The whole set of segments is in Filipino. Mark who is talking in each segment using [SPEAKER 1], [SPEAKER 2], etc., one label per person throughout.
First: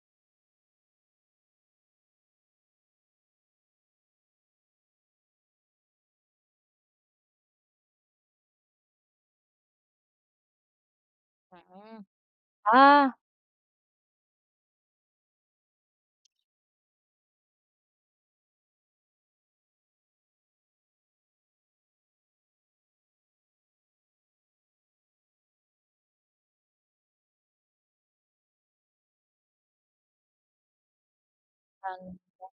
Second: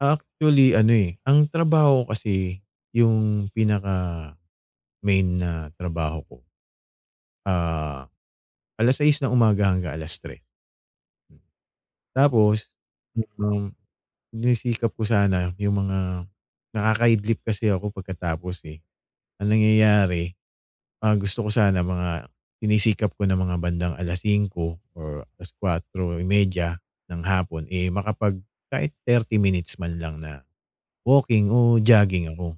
[SPEAKER 1] Actually ano, eh, ang trabaho ko kasi yung pinaka-main na trabaho ko, ah, alas 6 ng umaga hanggang alas 3.
[SPEAKER 2] Mhm,
[SPEAKER 1] Tapos,
[SPEAKER 2] ah.
[SPEAKER 1] mm, sinisikap ko sana yung mga nakaka-idlip kasi ako pagkatapos, eh, ang nangyayari, ah, gusto ko sana mga sinisikap ko ng mga bandang alas 5 or alas 4:30 ng hapon, eh, makapag kahit 30 minutes man lang na walking o
[SPEAKER 2] [unintelligible]
[SPEAKER 1] jogging ako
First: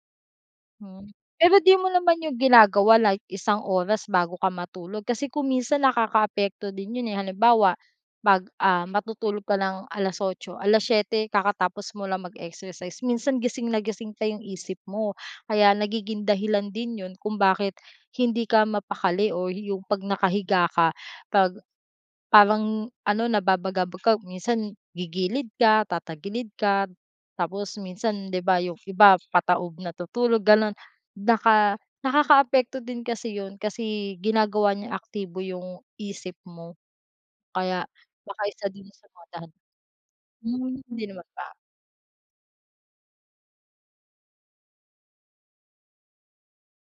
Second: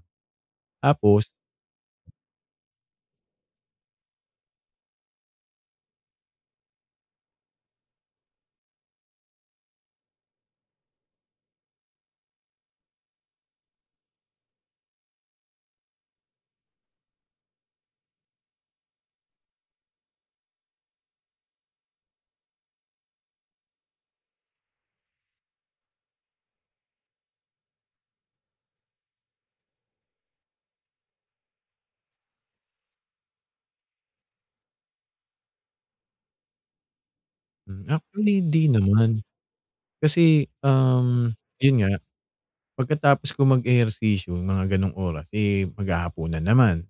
[SPEAKER 2] Hmm,
[SPEAKER 1] tapos
[SPEAKER 2] pero di mo naman yun ginagawa like isang oras bago ka matulog kasi kung minsan nakakaapekto din yun, eh, halimbawa pag, ah, matutulog ka ng alas 8, alas 7 kakatapos mo lang mag-exercise minsan gising na gising pa yung isip mo. Kaya nagiging dahilan din yun kung bakit hindi ka mapakali o yung pag nakahiga ka pag parang ano, nababagabag ka minsan gigilid ka tatagilid ka tapos minsan, di ba yung iba pataob natutulog ganun. Naka nakakaapekto din kasi yun kasi ginagawa niyang aktibo yung isip mo
[SPEAKER 1] Hmm,
[SPEAKER 2] kaya
[SPEAKER 1] actually
[SPEAKER 2] baka
[SPEAKER 1] hindi
[SPEAKER 2] isa din sa
[SPEAKER 1] naman.
[SPEAKER 2] mga dahilan
[SPEAKER 1] Kasi,
[SPEAKER 2] hmm, hindi naman
[SPEAKER 1] um,
[SPEAKER 2] pa.
[SPEAKER 1] yun nga pagkatapos ko mag-ehersisyo mga ganong oras, eh, maghahapunan naman,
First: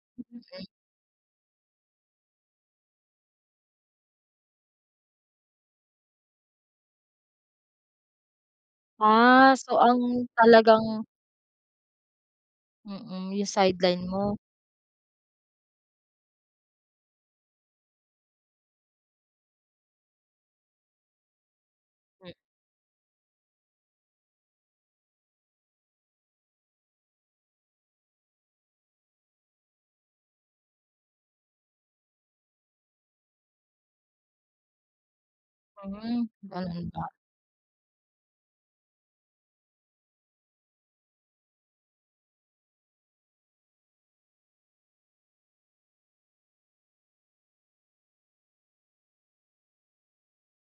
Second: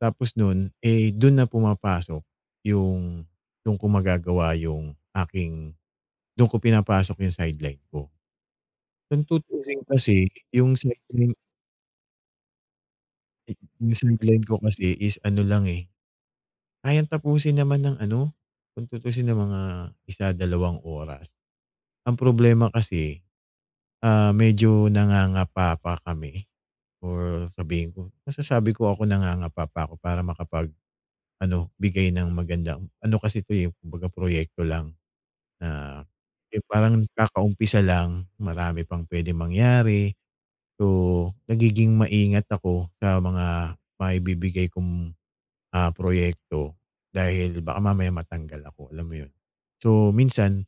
[SPEAKER 1] tapos nun, eh, dun na pumapasok yung dun ko magagawa yung aking dun ko pinapasok yung sideline ko. Kung
[SPEAKER 2] Ah, so
[SPEAKER 1] tutuusin
[SPEAKER 2] ang
[SPEAKER 1] kasi yung
[SPEAKER 2] talagang
[SPEAKER 1] sideline
[SPEAKER 2] Mm, yung
[SPEAKER 1] Eh, yung
[SPEAKER 2] sideline mo.
[SPEAKER 1] sideline ko kasi is ano lang, eh, kayang tapusin naman ng ano kung tutuusin ng mga 1, 2 oras. Ang
[SPEAKER 2] Hmm.
[SPEAKER 1] problema kasi, ah, medyo nangangapa pa kami or sabihin ko masasabi ko ako nangangapa pa ko para makapag ano, bigay ng magandang ano kasi ito, eh, kumbaga proyekto lang na
[SPEAKER 2] Mm,
[SPEAKER 1] yung
[SPEAKER 2] ganun
[SPEAKER 1] parang
[SPEAKER 2] ba.
[SPEAKER 1] kakaumpisa lang, marami pang pwedeng mangyari. So, nagiging maingat ako sa mga maibibigay kong, ah, proyekto dahil baka mamaya matanggal ako, alam mo yun? So, minsan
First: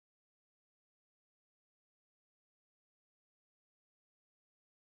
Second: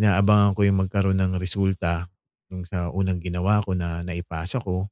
[SPEAKER 1] inaabangan ko yung magkaroon ng resulta yung sa unang ginawa ko na naipasa ko.